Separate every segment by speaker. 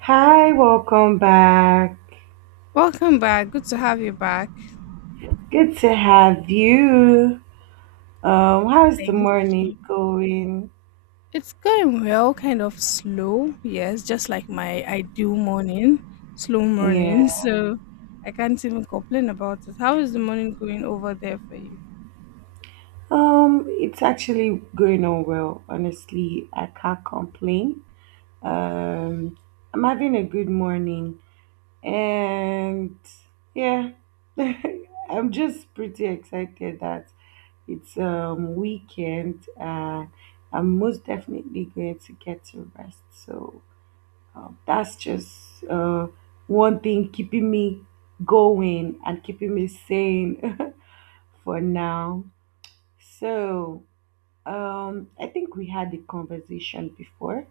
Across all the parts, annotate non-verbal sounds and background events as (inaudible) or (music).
Speaker 1: Hi, welcome back.
Speaker 2: Welcome back. Good to have you back.
Speaker 1: Good to have you. How's the
Speaker 2: Thank
Speaker 1: morning
Speaker 2: you.
Speaker 1: going?
Speaker 2: It's going well, kind of slow. Yes, just like my ideal morning, slow morning. (laughs)
Speaker 1: Yeah.
Speaker 2: So I can't even complain about it. How is the morning going over there for you?
Speaker 1: It's actually going on well. Honestly, I can't complain. Um, I'm having a good morning, and yeah, (laughs) I'm just pretty excited that it's weekend. I'm most definitely going to get to rest. So that's just one thing keeping me going and keeping me sane (laughs) for now. So, I think we had a conversation before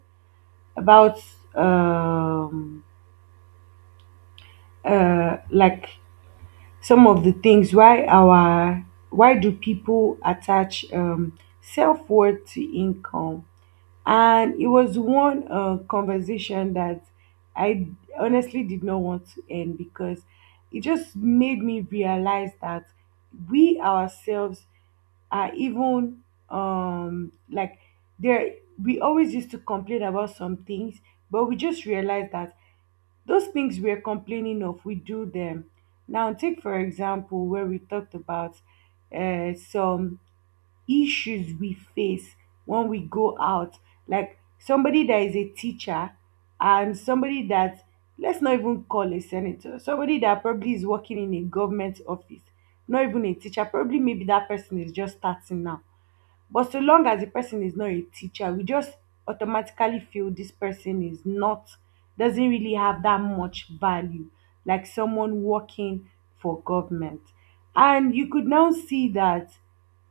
Speaker 1: about um, uh, like some of the things why our why do people attach self worth to income? And it was one conversation that I honestly did not want to end, because it just made me realize that we ourselves are even um, like there. We always used to complain about some things, but we just realized that those things we're complaining of, we do them. Now, take for example where we talked about some issues we face when we go out, like somebody that is a teacher and somebody that, let's not even call a senator, somebody that probably is working in a government office, not even a teacher, probably maybe that person is just starting now, but so long as the person is not a teacher, we just automatically feel this person is not doesn't really have that much value, like someone working for government. And you could now see that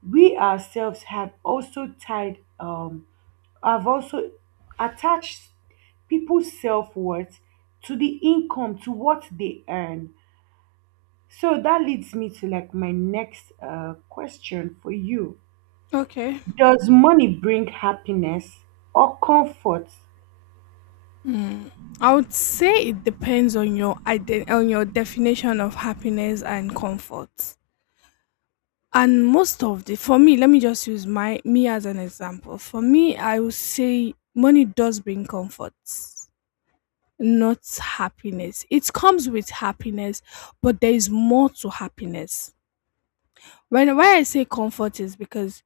Speaker 1: we ourselves have also tied have also attached people's self-worth to the income, to what they earn. So that leads me to like my next question for you:
Speaker 2: Okay.
Speaker 1: does money bring happiness or comfort?
Speaker 2: Mm. I would say it depends on your on your definition of happiness and comfort. And most of the for me, let me just use my me as an example. For me, I would say money does bring comfort. Not happiness. It comes with happiness, but there is more to happiness. When Why I say comfort is because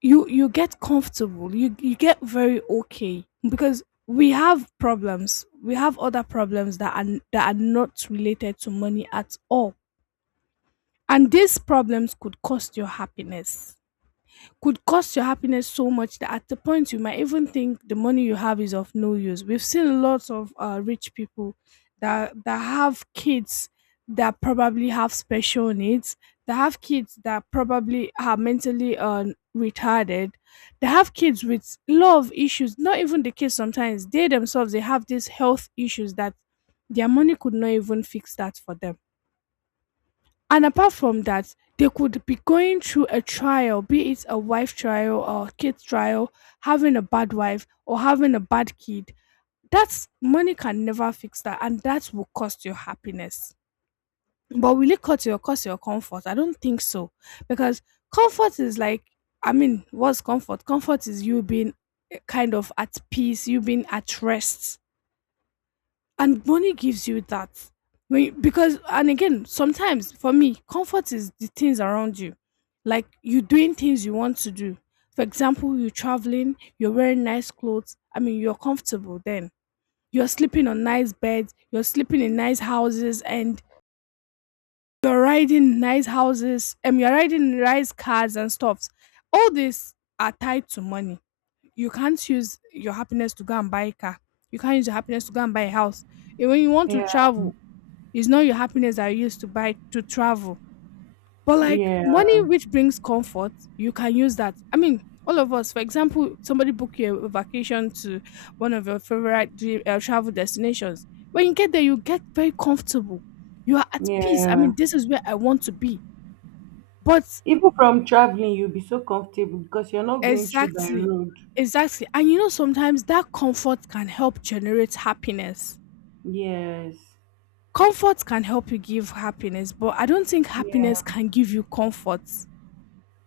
Speaker 2: you get comfortable, you get very okay, because we have problems. We have other problems that are not related to money at all. And these problems could cost your happiness could cost your happiness so much that at the point you might even think the money you have is of no use. We've seen lots of rich people that have kids that probably have special needs, that have kids that probably are mentally retarded, they have kids with love issues. Not even the kids, sometimes they themselves, they have these health issues that their money could not even fix that for them. And apart from that, they could be going through a trial, be it a wife trial or kid trial, having a bad wife or having a bad kid. That's, money can never fix that, and that will cost your happiness. But will it cut your cost your comfort? I don't think so, because comfort is like, I mean, what's comfort? Comfort is you being kind of at peace, you being at rest, and money gives you that when you, because, and again, sometimes for me, comfort is the things around you, like you doing things you want to do. For example, you're traveling, you're wearing nice clothes, I mean, you're comfortable then. You're sleeping on nice beds, you're sleeping in nice houses, and you're riding nice cars and stuffs. All these are tied to money. You can't use your happiness to go and buy a car, you can't use your happiness to go and buy a house. And when you want to
Speaker 1: Yeah,
Speaker 2: travel, it's not your happiness that you used to buy to travel. But like
Speaker 1: yeah,
Speaker 2: money, which brings comfort, you can use that. I mean, all of us, for example, somebody book you a vacation to one of your favorite dream, travel destinations. When you get there, you get very comfortable. You are at peace. I
Speaker 1: yeah.
Speaker 2: mean, this is where I want to be. But
Speaker 1: Even from traveling, you'll be so comfortable because you're not going through by
Speaker 2: exactly,
Speaker 1: road.
Speaker 2: exactly. And you know, sometimes that comfort can help generate happiness.
Speaker 1: Yes,
Speaker 2: Comfort can help you give happiness, but I don't think
Speaker 1: yeah.
Speaker 2: happiness can give you comfort.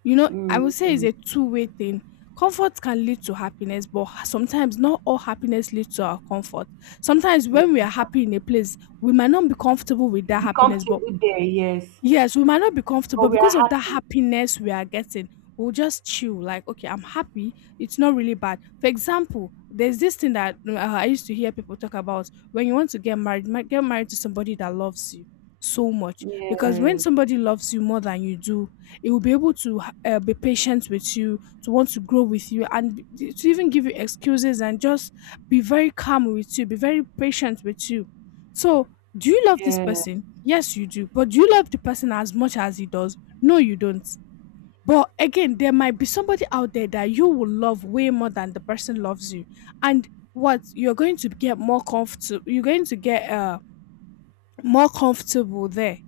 Speaker 2: You know, I would say it's
Speaker 1: Mm-hmm.
Speaker 2: a two-way thing. Comfort can lead to happiness, but sometimes not all happiness leads to our comfort. Sometimes when we are happy in a place, we might not be comfortable with that
Speaker 1: Be
Speaker 2: happiness. But
Speaker 1: comfortable there, yes.
Speaker 2: yes, we might not be
Speaker 1: But
Speaker 2: comfortable
Speaker 1: we are
Speaker 2: because of that
Speaker 1: happy.
Speaker 2: happiness we are getting. We'll just chill, like, okay, I'm happy. It's not really bad. For example, there's this thing that I used to hear people talk about. When you want to get married, get married to somebody that loves you so much. Because when
Speaker 1: Yes,
Speaker 2: somebody loves you more than you do, it will be able to be patient with you, to want to grow with you, and to even give you excuses and just be very calm with you, be very patient with you. So do you love this
Speaker 1: yeah,
Speaker 2: person? Yes, you do. But do you love the person as much as he does? No, you don't. But again, there might be somebody out there that you will love way more than the person loves you. And what, you're going to get more comfortable, you're going to get more comfortable there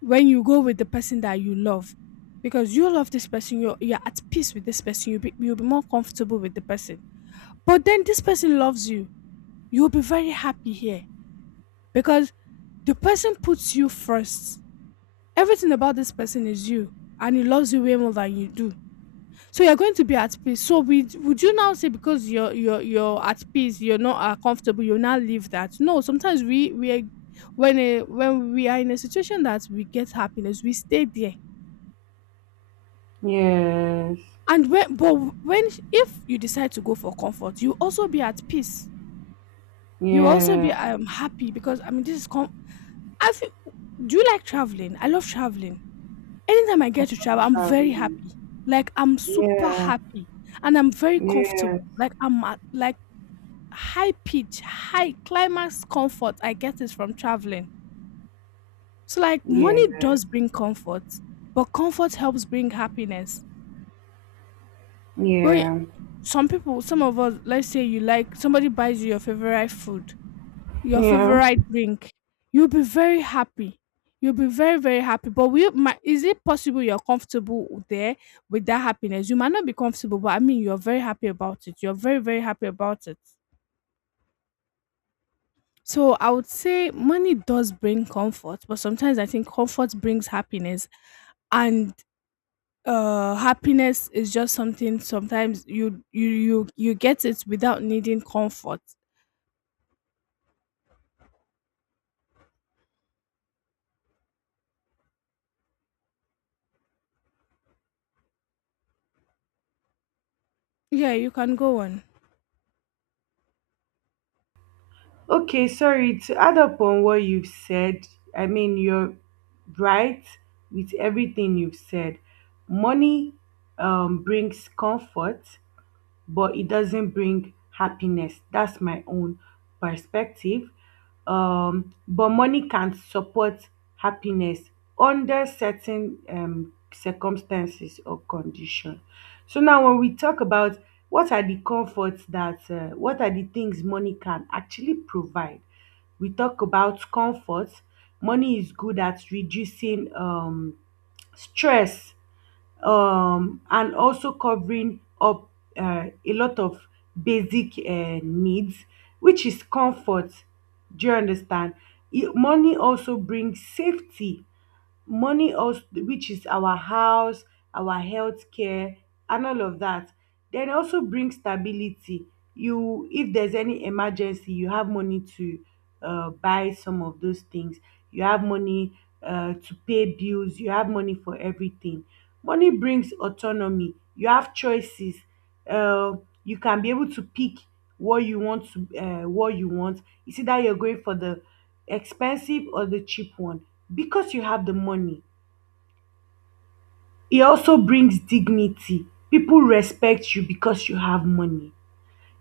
Speaker 2: when you go with the person that you love. Because you love this person, you're at peace with this person, you'll be more comfortable with the person. But then this person loves you, you'll be very happy here because the person puts you first, everything about this person is you, and he loves you way more than you do, so you're going to be at peace. So we would you now say because you're at peace, you're not comfortable, you now leave that? No, sometimes when when we are in a situation that we get happiness, we stay there.
Speaker 1: yes,
Speaker 2: And when but when if you decide to go for comfort, you also be at peace, you also be
Speaker 1: yeah.
Speaker 2: happy, because I mean, I feel, do you like traveling? I love traveling. Anytime I get to travel, I'm very happy.
Speaker 1: Traveling.
Speaker 2: Like I'm super
Speaker 1: Yeah,
Speaker 2: happy and I'm very
Speaker 1: yeah,
Speaker 2: comfortable. Like I'm at like high pitch, high climax comfort. I get it from traveling. So like money
Speaker 1: yeah,
Speaker 2: does bring comfort, but comfort helps bring happiness. When
Speaker 1: yeah,
Speaker 2: some people, some of us, let's say you, like somebody buys you your favorite food, your
Speaker 1: yeah.
Speaker 2: favorite drink, you'll be very happy. You'll be very, very happy. But will you, is it possible you're comfortable there with that happiness? You might not be comfortable, but I mean, you're very happy about it. You're very, very happy about it. So I would say money does bring comfort, but sometimes I think comfort brings happiness, and happiness is just something sometimes you get it without needing comfort. Yeah, you can go on.
Speaker 1: Okay, sorry to add up on what you've said. I mean, you're right with everything you've said. Money brings comfort, but it doesn't bring happiness. That's my own perspective. But money can support happiness under certain circumstances or condition. So now, when we talk about what are the comforts that what are the things money can actually provide, we talk about comfort. Money is good at reducing stress, and also covering up a lot of basic needs, which is comfort. Do you understand? Money also brings safety. Money also, which is our house, our healthcare and all of that, then also brings stability. You, if there's any emergency, you have money to buy some of those things. You have money to pay bills. You have money for everything. Money brings autonomy. You have choices. uh, you can be able to pick what you want to, what you want. It's either you're going for the expensive or the cheap one, because you have the money. It also brings dignity. People respect you because you have money.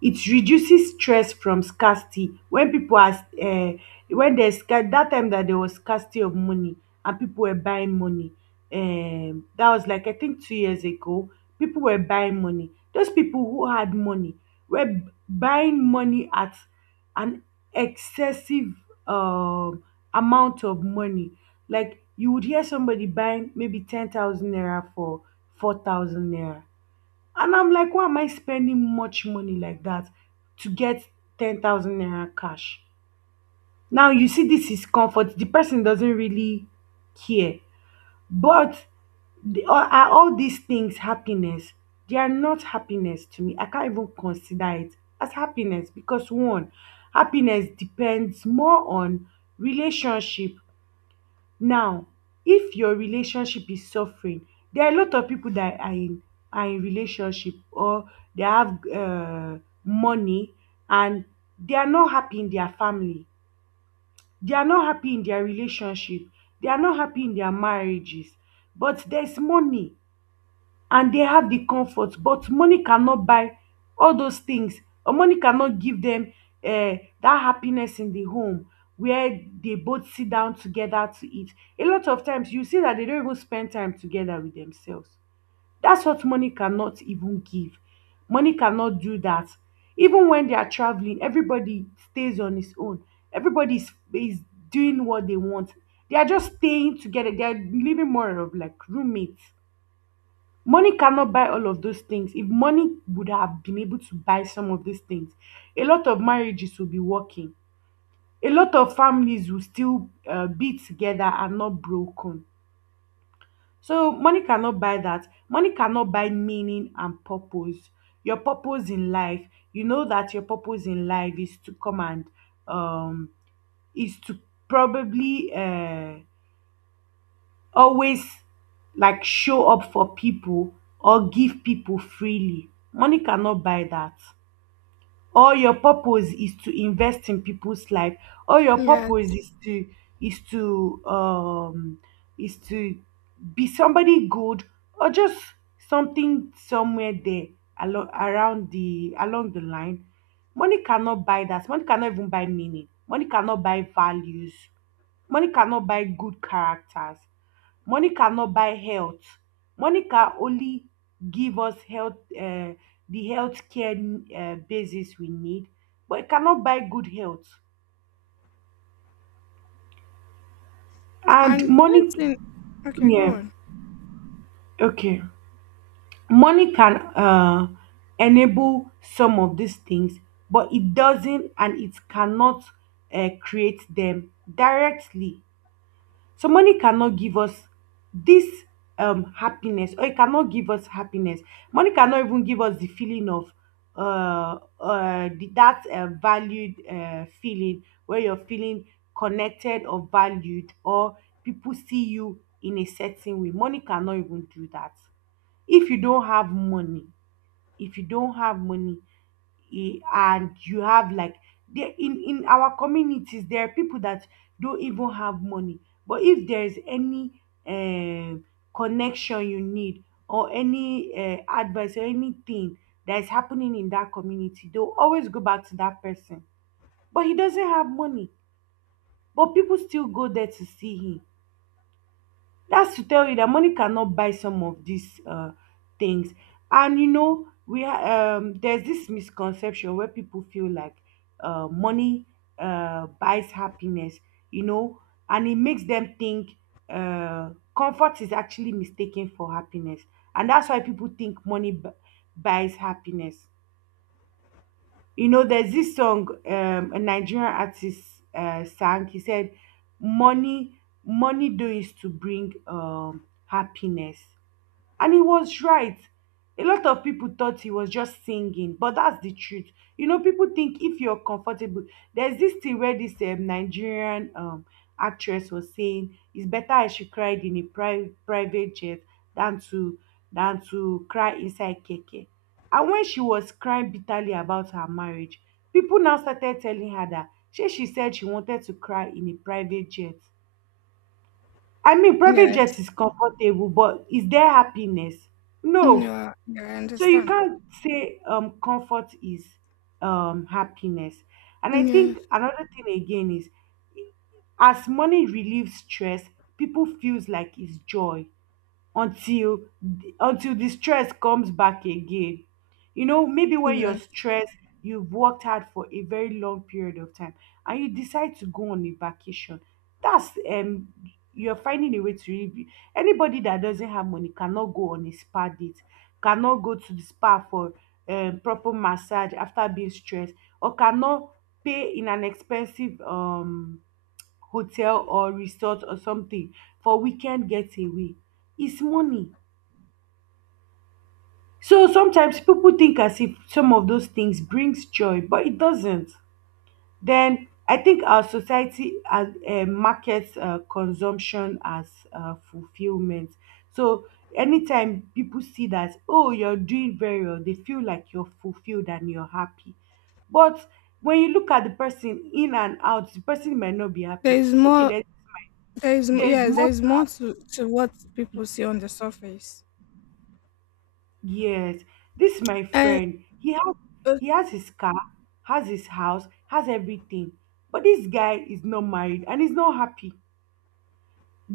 Speaker 1: It reduces stress from scarcity. When people are when there's scar that time that there was scarcity of money and people were buying money, that was like, I think, 2 years ago. People were buying money. Those people who had money were buying money at an excessive um amount of money. Like you would hear somebody buying maybe 10,000 naira for 4,000 naira, and I'm like, why am I spending much money like that to get 10,000 naira cash? Now, you see, this is comfort. The person doesn't really care. But are all these things happiness? They are not happiness to me. I can't even consider it as happiness because, one, happiness depends more on relationship. Now, if your relationship is suffering, there are a lot of people that are in relationship, or they have money, and they are not happy in their family, they are not happy in their relationship, they are not happy in their marriages. But there is money, and they have the comfort, but money cannot buy all those things. Or money cannot give them uh, that happiness in the home where they both sit down together to eat. A lot of times you see that they don't even spend time together with themselves. That's what money cannot even give. Money cannot do that. Even when they are traveling, everybody stays on his own. Everybody is doing what they want. They are just staying together. They are living more of like roommates. Money cannot buy all of those things. If money would have been able to buy some of these things, a lot of marriages will be working. A lot of families will still be together and not broken. So money cannot buy that. Money cannot buy meaning and purpose. Your purpose in life, you know that your purpose in life is to come and um, is to probably always like show up for people, or give people freely. Money cannot buy that. Or your purpose is to invest in people's life, or your purpose
Speaker 2: Yes.
Speaker 1: is to is to um is to be somebody good, or just something somewhere there along the line. Money cannot buy that. Money cannot even buy meaning. Money cannot buy values. Money cannot buy good characters. Money cannot buy health. Monica only give us health, the health care basis we need, but it cannot buy good health. And
Speaker 2: And one
Speaker 1: money,
Speaker 2: thing, okay, go
Speaker 1: yeah,
Speaker 2: on.
Speaker 1: okay. Money can enable some of these things, but it doesn't, and it cannot create them directly. So money cannot give us this happiness, or it cannot give us happiness. Money cannot even give us the feeling of that valued feeling, where you're feeling connected or valued, or people see you in a certain way. Money cannot even do that. If you don't have money, if you don't have money, E- and you have like, there, in our communities, there are people that don't even have money, but if there is any um connection you need, or any advice or anything that is happening in that community, they'll always go back to that person. But he doesn't have money, but people still go there to see him. That's to tell you that money cannot buy some of these things. And you know, we there's this misconception where people feel like money buys happiness, you know, and it makes them think, uh, comfort is actually mistaken for happiness. And that's why people think money buys happiness. You know, there's this song, a Nigerian artist sang. He said, "Money, money, though, is to bring happiness." And he was right. A lot of people thought he was just singing, but that's the truth. You know, people think if you're comfortable, there's this thing where this Nigerian actress was saying, "It's better I should cry in a private jet than to cry inside keke." And when she was crying bitterly about her marriage, people now started telling her that she said she wanted to cry in a private jet. I mean, private jet
Speaker 2: Yes.
Speaker 1: is comfortable, but is there happiness? No.
Speaker 2: Yeah, yeah, I
Speaker 1: So you
Speaker 2: understand.
Speaker 1: can't say comfort is happiness. And I think
Speaker 2: Yes,
Speaker 1: another thing again is, as money relieves stress, people feels like it's joy, until the stress comes back again. You know, maybe when you're
Speaker 2: yeah.
Speaker 1: stressed, you've worked hard for a very long period of time, and you decide to go on a vacation. That's you're finding a way to really be. Anybody that doesn't have money cannot go on a spa date, cannot go to the spa for proper massage after being stressed, or cannot pay in an expensive hotel or resort or something for weekend getaway. It's money. So sometimes people think as if some of those things brings joy, but it doesn't. Then I think our society, as, markets consumption as fulfillment. So anytime people see that, oh, you're doing very well, they feel like you're fulfilled and you're happy. But when you look at the person in and out, the person might not be
Speaker 2: There
Speaker 1: happy.
Speaker 2: is
Speaker 1: Okay,
Speaker 2: more,
Speaker 1: there,
Speaker 2: there is m
Speaker 1: there's
Speaker 2: yes, there
Speaker 1: more
Speaker 2: is more to what people see on the surface.
Speaker 1: Yes, this is my
Speaker 2: And
Speaker 1: friend. He has
Speaker 2: uh,
Speaker 1: his car, has his house, has everything. But this guy is not married, and he's not happy.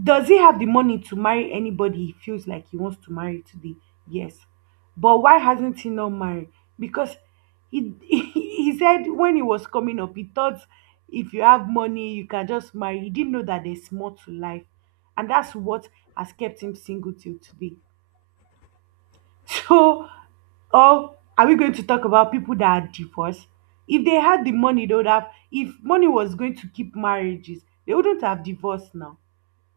Speaker 1: Does he have the money to marry anybody he feels like he wants to marry today? Yes. But why hasn't he not married? Because he (laughs) he said when he was coming up, he thought if you have money, you can just marry. He didn't know that there's more to life. And that's what has kept him single till today. (laughs) So, or are we going to talk about people that are divorced? If they had the money, they would have. If money was going to keep marriages, they wouldn't have divorced now.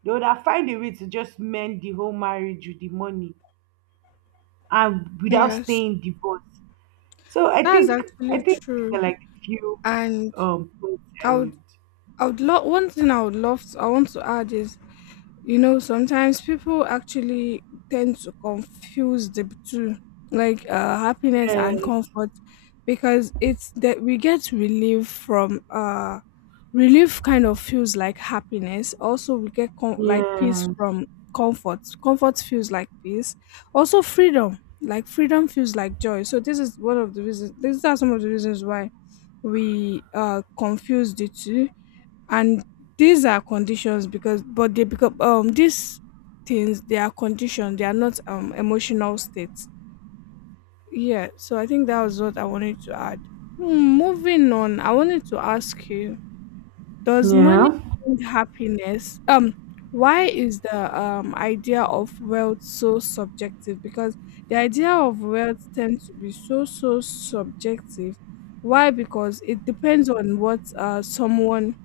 Speaker 1: They would have find a way to just mend the whole marriage with the money and without
Speaker 2: yes,
Speaker 1: staying divorced. So I
Speaker 2: that's
Speaker 1: think I
Speaker 2: actually
Speaker 1: think these
Speaker 2: true.
Speaker 1: are like a few
Speaker 2: And
Speaker 1: points I
Speaker 2: I would
Speaker 1: would.
Speaker 2: I would love, one thing I would love to, I want to add is, you know, sometimes people actually tend to confuse the two, like happiness and
Speaker 1: Yes.
Speaker 2: comfort, because it's that we get relief from relief, kind of feels like happiness. Also, we get like peace
Speaker 1: Yes.
Speaker 2: from comfort. Comfort feels like peace. Also, freedom, like freedom feels like joy. So this is one of the reasons. These are some of the reasons why we confuse the two. And these are conditions, because, but they become these things, they are conditions, they are not emotional states. Yeah, so I think that was what I wanted to add. Hmm, moving on, I wanted to ask you, does money
Speaker 1: Yeah.
Speaker 2: bring happiness? Why is the idea of wealth so subjective? Because the idea of wealth tends to be so, so subjective. Why? Because it depends on what someone,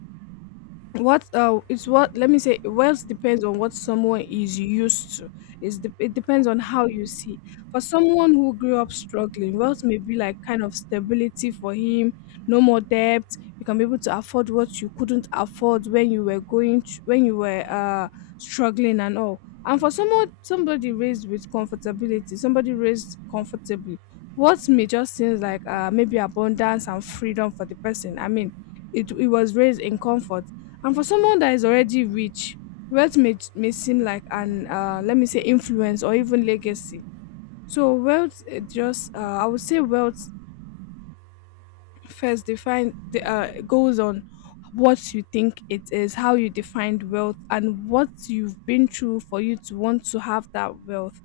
Speaker 2: what it's what let me say, wealth depends on what someone is used to. It depends on how you see. For someone who grew up struggling, wealth may be like kind of stability for him, no more debt, you can be able to afford what you couldn't afford when you were when you were struggling and all. And for someone, somebody raised with comfortability, somebody raised comfortably, what may just seem like maybe abundance and freedom for the person, I mean, it was raised in comfort. And for someone that is already rich, wealth may seem like an, let me say, influence or even legacy. So, wealth, I would say, wealth first define the goes on what you think it is, how you defined wealth and what you've been through for you to want to have that wealth.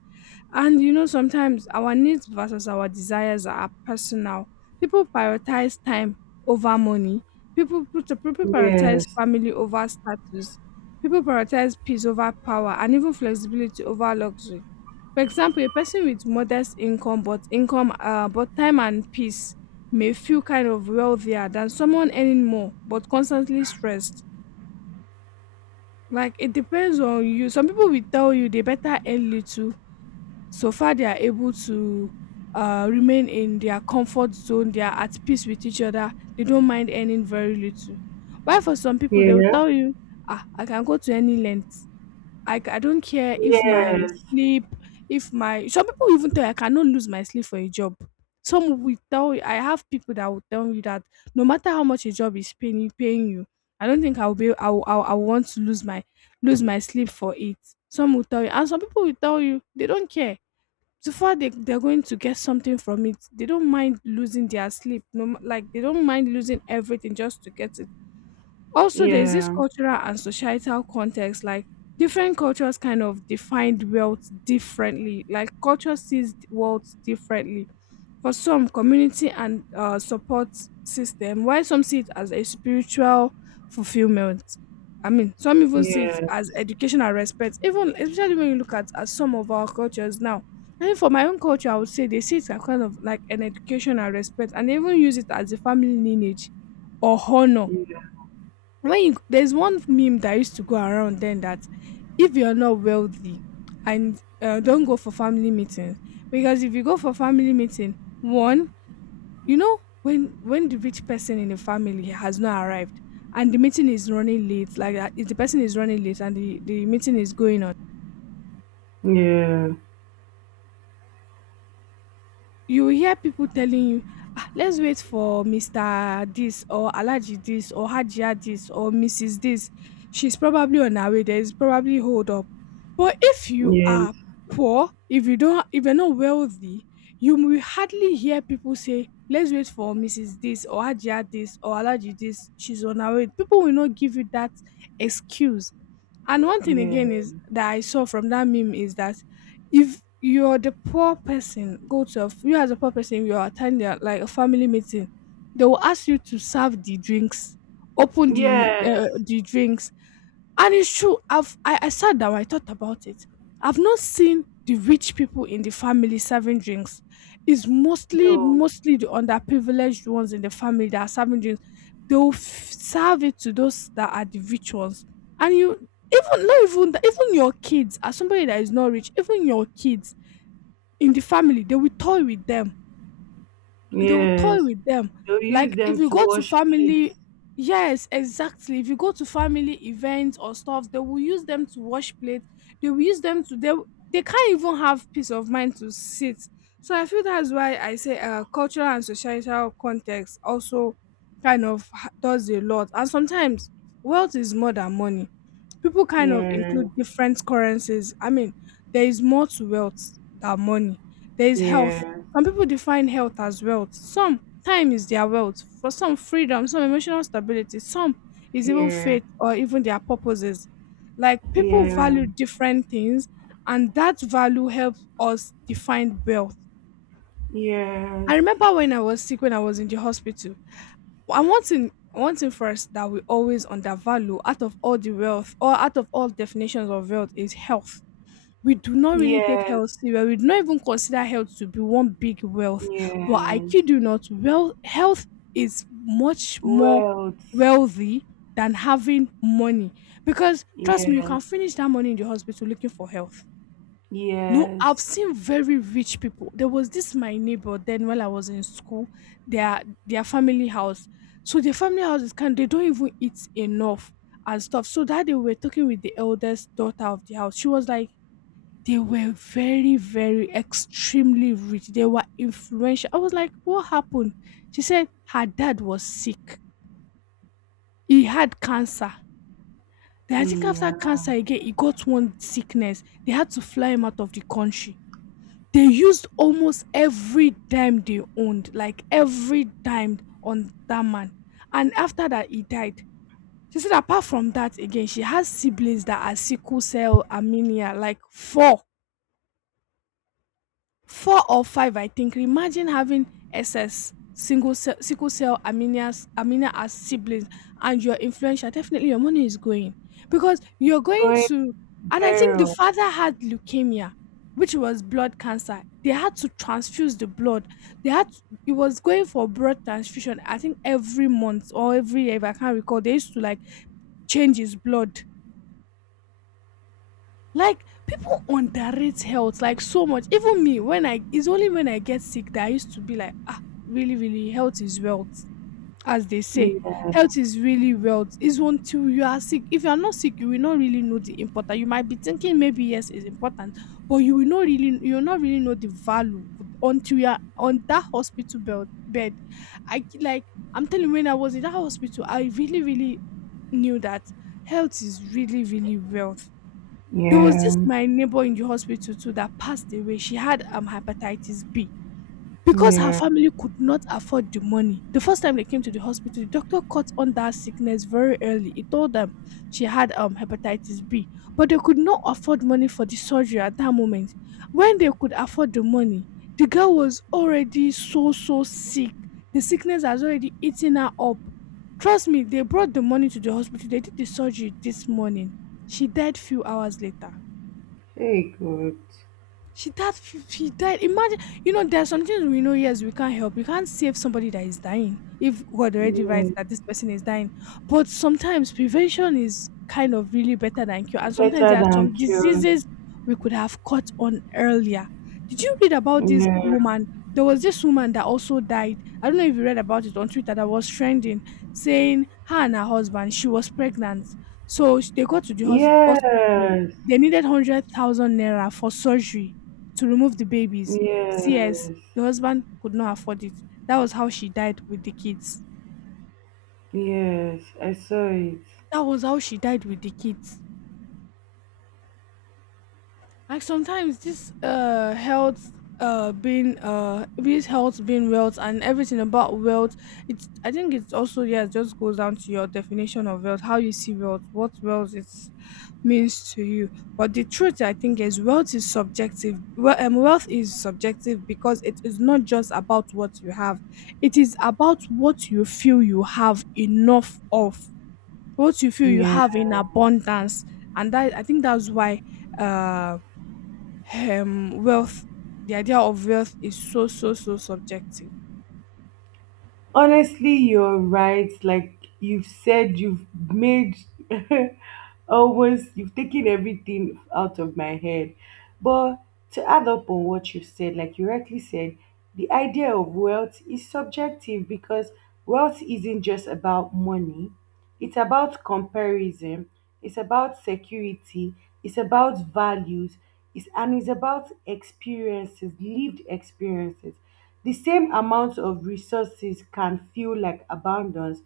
Speaker 2: And you know, sometimes our needs versus our desires are personal. People prioritize time over money. People
Speaker 1: Yes. Yeah.
Speaker 2: prioritize family over status. People prioritize peace over power, and even flexibility over luxury. For example, a person with modest income, but time and peace, may feel kind of wealthier than someone earning more but constantly stressed. Like it depends on you. Some people will tell you they better earn little, so far they are able to remain in their comfort zone. They are at peace with each other. They don't mind earning very little. While for some people, they will
Speaker 1: Yes.
Speaker 2: tell you, ah, I can go to any length, I don't care if my sleep, if my, some people even tell you, "I cannot lose my sleep for a job." Some will tell you, I have people that will tell you that, "No matter how much a job is paying you, I don't think I will be I will I will I will want to lose my sleep for it." Some will tell you, and some people will tell you they don't care. So far they, they're going to get something from it. They don't mind losing their sleep, no ma, like, they don't mind losing everything just to get it. Also, there's this
Speaker 1: Yeah.
Speaker 2: cultural and societal context, like different cultures kind of defined wealth differently. Like culture sees wealth differently. For some, community and support system, while some see it as a spiritual fulfillment. I mean, some even see it
Speaker 1: Yeah.
Speaker 2: as educational respect, even especially when you look at some of our cultures now. And for my own culture, I would say they see it as kind of like an educational respect, and they even use it as a family lineage or honor
Speaker 1: Yeah.
Speaker 2: when you there's one meme that used to go around then that if you're not wealthy and don't go for family meetings, because if you go for family meeting one, you know, when the rich person in the family has not arrived and the meeting is running late, like, if the person is running late and the meeting is going on,
Speaker 1: Yeah.
Speaker 2: you will hear people telling you, ah, let's wait for Mr. This or Alaji this or Hajia this or Mrs. This. She's probably on her way. There is probably hold up. But if you
Speaker 1: Yes,
Speaker 2: are poor, if you don't, if you're not wealthy, you will hardly hear people say, let's wait for Mrs. This or Hajia this or Alaji this, she's on her way. People will not give you that excuse. And one thing again is
Speaker 1: yes,
Speaker 2: that I saw from that meme is that if you're the poor person, go to a, f- you as a poor person, you're attending like a family meeting, they will ask you to serve the drinks, open the
Speaker 1: yes,
Speaker 2: uh, the drinks, and it's true. I sat down, I thought about it. I've not seen the rich people in the family serving drinks. It's mostly
Speaker 1: no,
Speaker 2: mostly the underprivileged ones in the family that are serving drinks. They will serve it to those that are the rich ones. And you, even not even that, even your kids, as somebody that is not rich, even your kids in the family they will toy with them, they will
Speaker 1: yes.
Speaker 2: toy with them,
Speaker 1: They'll use
Speaker 2: like if
Speaker 1: them
Speaker 2: you
Speaker 1: to
Speaker 2: go to
Speaker 1: wash plates.
Speaker 2: family, yes, exactly, if you go to family events or stuff they will use them to wash plates, they will use them to they can't even have peace of mind to sit. So I feel that's why I say, cultural and societal context also kind of does a lot. And sometimes wealth is more than money. People kind of
Speaker 1: Yeah,
Speaker 2: include different currencies. I mean, there is more to wealth than money. There is
Speaker 1: yeah,
Speaker 2: health. Some people define health as wealth. Some time is their wealth. For some, freedom, some emotional stability, some is even
Speaker 1: yeah,
Speaker 2: faith or even their purposes. Like people
Speaker 1: yeah,
Speaker 2: value different things, and that value helps us define wealth.
Speaker 1: yes,
Speaker 2: I remember when I was sick, when I was in the hospital, and one thing first that we always undervalue out of all the wealth or out of all definitions of wealth is health. We do not really take
Speaker 1: yes,
Speaker 2: health serious. We do not even consider health to be one big wealth. But I
Speaker 1: yes.
Speaker 2: kid you not, well, health is much more
Speaker 1: Wealth,
Speaker 2: wealthy than having money. Because trust me, you
Speaker 1: yes,
Speaker 2: can finish that money in the hospital looking for health. No,
Speaker 1: yes,
Speaker 2: I've seen very rich people. There was this my neighbor then while I was in school, their family house. So their family house is kind they don't even eat enough and stuff. So that day we were talking with the eldest daughter of the house. She was like, they were very, very extremely rich. They were influential. I was like, what happened? She said her dad was sick. He had cancer. Then I think after
Speaker 1: yeah.
Speaker 2: cancer again, he got one sickness. They had to fly him out of the country. They used almost every dime they owned, like every dime on that man. And after that, he died. She said, apart from that, again, she has siblings that are sickle cell anemia, like four or five, I think. Imagine having SS sickle cell anemia as siblings, and you're influential. Definitely, your money is going because you're going
Speaker 1: Going
Speaker 2: to. And I think the
Speaker 1: barrel,
Speaker 2: father had leukemia, which was blood cancer. They had to transfuse the blood. They had to, it was going for blood transfusion. I think every month or every year, if I can't recall, they used to like change his blood. Like people underrate health like so much. Even me, when I it's only when I get sick that I used to be like, ah, really, really, health is wealth, as they say.
Speaker 1: yeah,
Speaker 2: Health is really wealth. It's until you are sick. If you are not sick, you will not really know the importance. You might be thinking maybe yes, it's important, but you will not really know the value until you are on that hospital bed. I, like, I'm telling you, when I was in that hospital, I really, really knew that health is really, really wealth. There was
Speaker 1: yeah,
Speaker 2: this my neighbor in the hospital too that passed away. She had hepatitis B because her
Speaker 1: yeah.
Speaker 2: family could not afford the money. The first time they came to the hospital, the doctor caught on that sickness very early. He told them she had hepatitis B, but they could not afford money for the surgery at that moment. When they could afford the money, the girl was already so sick. The sickness has already eaten her up. Trust me, they brought the money to the hospital. They did the surgery this morning. She died few hours later.
Speaker 1: Very good.
Speaker 2: She died. She died. Imagine, there are some things we know. Yes, we can't help. We can't save somebody that is dying if God already
Speaker 1: Yeah,
Speaker 2: writes that this person is dying. But sometimes prevention is kind of really better than cure. And sometimes
Speaker 1: better
Speaker 2: there are
Speaker 1: than
Speaker 2: some
Speaker 1: cure.
Speaker 2: diseases we could have caught on earlier. Did you read about this
Speaker 1: Yeah,
Speaker 2: woman? There was this woman that also died. I don't know if you read about it on Twitter that was trending, saying her and her husband, she was pregnant, so they got to the hospital.
Speaker 1: yes.
Speaker 2: They needed 100,000 naira for surgery to remove the babies. CS,
Speaker 1: Yes,
Speaker 2: the husband could not afford it. That was how she died with the kids.
Speaker 1: yes, I saw it.
Speaker 2: That was how she died with the kids. Like sometimes this health being wealth and everything about wealth, it's, I think it's also, yeah, it just goes down to your definition of wealth, how you see wealth, what wealth is means to you. But the truth I think is wealth is subjective. Well, wealth is subjective because it is not just about what you have. It is about what you feel you have enough of, what you feel you
Speaker 1: Yeah.
Speaker 2: have in abundance. And that, I think, that's why um wealth the idea of wealth is so so so subjective.
Speaker 1: Honestly, you're right. Like you've said, you've made (laughs) almost, you've taken everything out of my head. But to add up on what you said, like you rightly said, the idea of wealth is subjective because wealth isn't just about money, it's about comparison, it's about security, it's about values, and it's about experiences, lived experiences. The same amount of resources can feel like abundance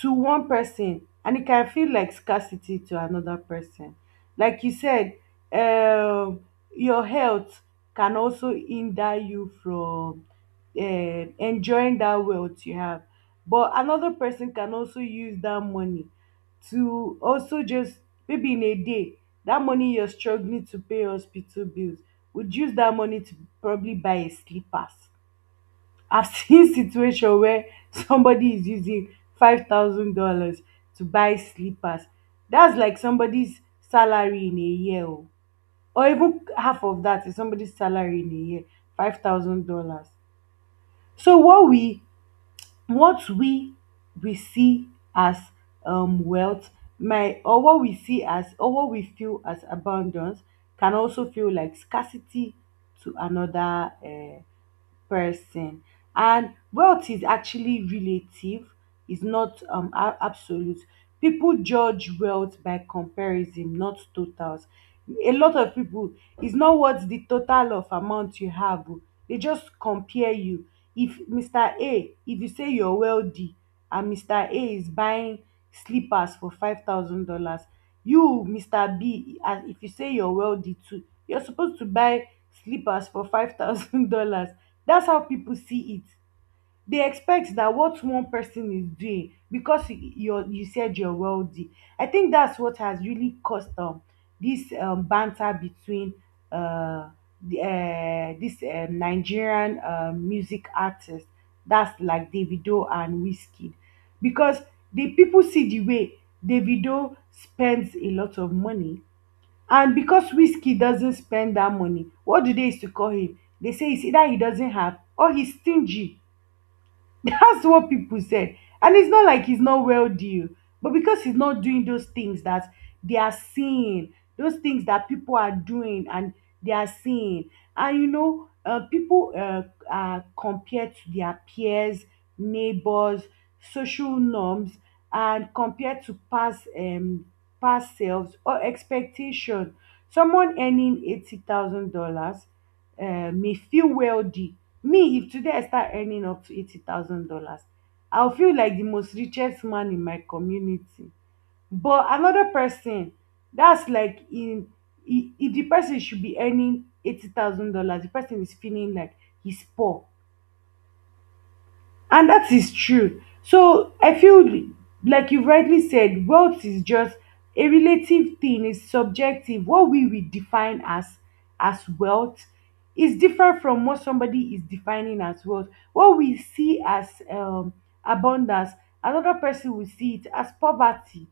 Speaker 1: to one person and it can feel like scarcity to another person. Like you said, um, your health can also hinder you from enjoying that wealth you have. But another person can also use that money to also just maybe in a day that money you're struggling to pay hospital bills would use that money to probably buy a slippers. I've (laughs) seen situation where somebody is using $5,000 to buy slippers. That's like somebody's salary in a year, oh. Or even half of that is somebody's salary in a year, $5,000. So what we see as wealth my or what we see as or what we feel as abundance can also feel like scarcity to another person. And wealth is actually relative, is not absolute. People judge wealth by comparison, not totals. A lot of people, is not what the total of amount you have, o, they just compare you. If Mr. A, if you say you're wealthy and Mr. A is buying slippers for $5,000, you Mr. B, as if you say you're wealthy too, you're supposed to buy slippers for 5,000 (laughs) dollars. That's how people see it. They expect that what one person is doing, because you said you're wealthy. I think that's what has really caused this banter between uh, this Nigerian music artist, that's like Davido and Whiskey. Because the people see the way Davido spends a lot of money. And because Wizkid doesn't spend that money, what do they use to call him? They say it's either he doesn't have or he's stingy. That's what people said. And it's not like he's not wealthy, o, but because he's not doing those things that they are seeing, those things that people are doing and they are seeing. And you know, people are compared to their peers, neighbors, social norms, and compared to past past selves or expectation. Someone earning $80,000 may feel wealthy. Me, if today I start earning up to $80,000, I'll feel like the most richest man in my community. But another person that's like if the person should be earning $80,000, the person is feeling like he's poor. And that is true. So I feel like you rightly said, wealth is just a relative thing, it's subjective. What we will define as wealth is different from what somebody is defining as wealth. What we see as abundance, another person will see it as poverty.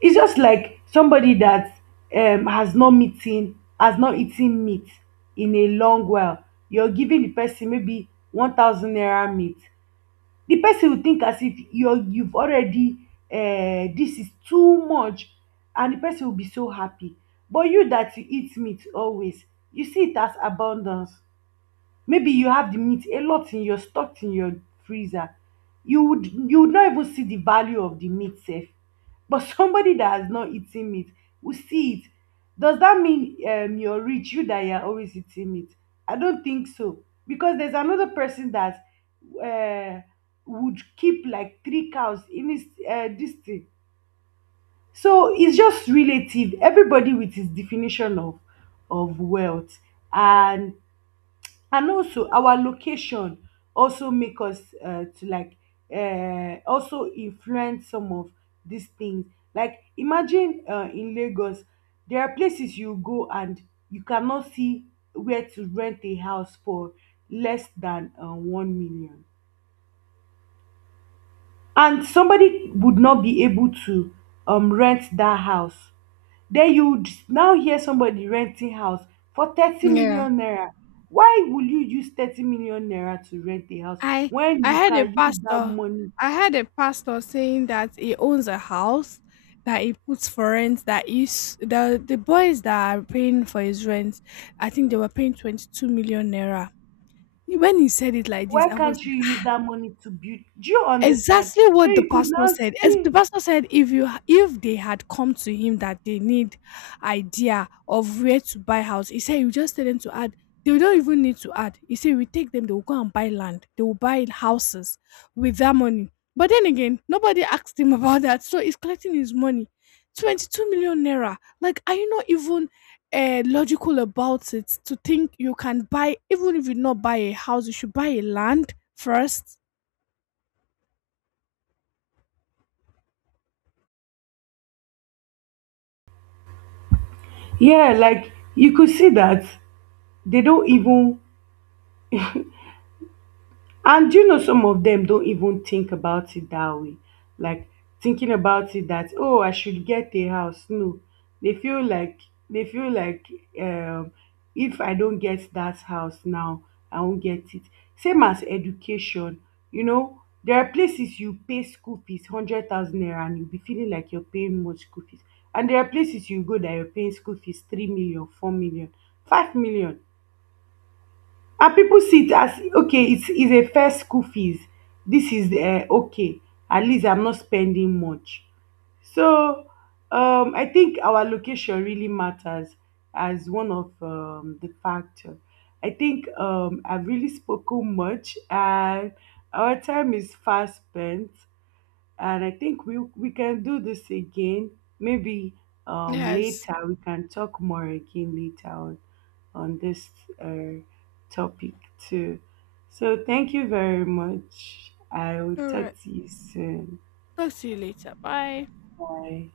Speaker 1: It's just like somebody that has not eaten meat in a long while. You're giving the person maybe 1,000 naira meat. The person will think as if you've already. This is too much. And the person will be so happy. But you that you eat meat always, you see it as abundance. Maybe you have the meat a lot in your, stocked in your freezer. You would, not even see the value of the meat, sef. But (laughs) somebody that has not eaten meat will see it. Does that mean you're rich, you that you're always eating meat? I don't think so. Because there's another person that uh, would keep like three cows in his this thing. So it's just relative, everybody with his definition of wealth. And also our location also make us to like also influence some of these things. Like imagine in Lagos, there are places you go and you cannot see where to rent a house for less than 1 million, and somebody would not be able to rent that house. Then now hear somebody renting house for thirty
Speaker 2: Yeah.
Speaker 1: million naira. Why will you use 30 million naira to rent a house
Speaker 2: i
Speaker 1: when
Speaker 2: i
Speaker 1: you
Speaker 2: had a
Speaker 1: can use that
Speaker 2: pastor
Speaker 1: money?
Speaker 2: I had a pastor saying that he owns a house that he puts for rent, that is the boys that are paying for his rent. I think they were paying 22 million naira when he said it like this
Speaker 1: Why
Speaker 2: I was.
Speaker 1: can't you use that money to build? Do you understand?
Speaker 2: Exactly
Speaker 1: So
Speaker 2: what the
Speaker 1: you could
Speaker 2: pastor
Speaker 1: now
Speaker 2: said.
Speaker 1: (laughs)
Speaker 2: As the
Speaker 1: see.
Speaker 2: pastor said, if you if they had come to him that they need idea of where to buy house, he said you just tell them to add. They don't even need to add. He said we take them, they will go and buy land, they will buy houses with that money. But then again, nobody asked him (laughs) about that, so he's collecting his money, 22 million naira. Like, are you not even logical about it to think you can buy, even if you not buy a house, you should buy a land first?
Speaker 1: Yeah, like you could see that they don't even. And you know some of them don't even think about it that way? Like thinking about it that oh, I should get a house. No. They feel like they feel like um if I don't get that house now, I won't get it. Same as education, you know, there are places you pay school fees 100,000 naira and you'll be feeling like you're paying much school fees. And there are places you go that you're paying school fees 3 million, 4 million, 5 million and people see it as okay it's a fair school fees. This is okay, at least I'm not spending much. So I think our location really matters as one of the factor. I think I've really spoken much and our time is fast spent. And I think we can do this again. Maybe
Speaker 2: Yes.
Speaker 1: later we can talk more again later on this uh, topic too. So thank you very much. I will
Speaker 2: All
Speaker 1: talk
Speaker 2: right.
Speaker 1: to you soon.
Speaker 2: Talk to you later. Bye.
Speaker 1: Bye.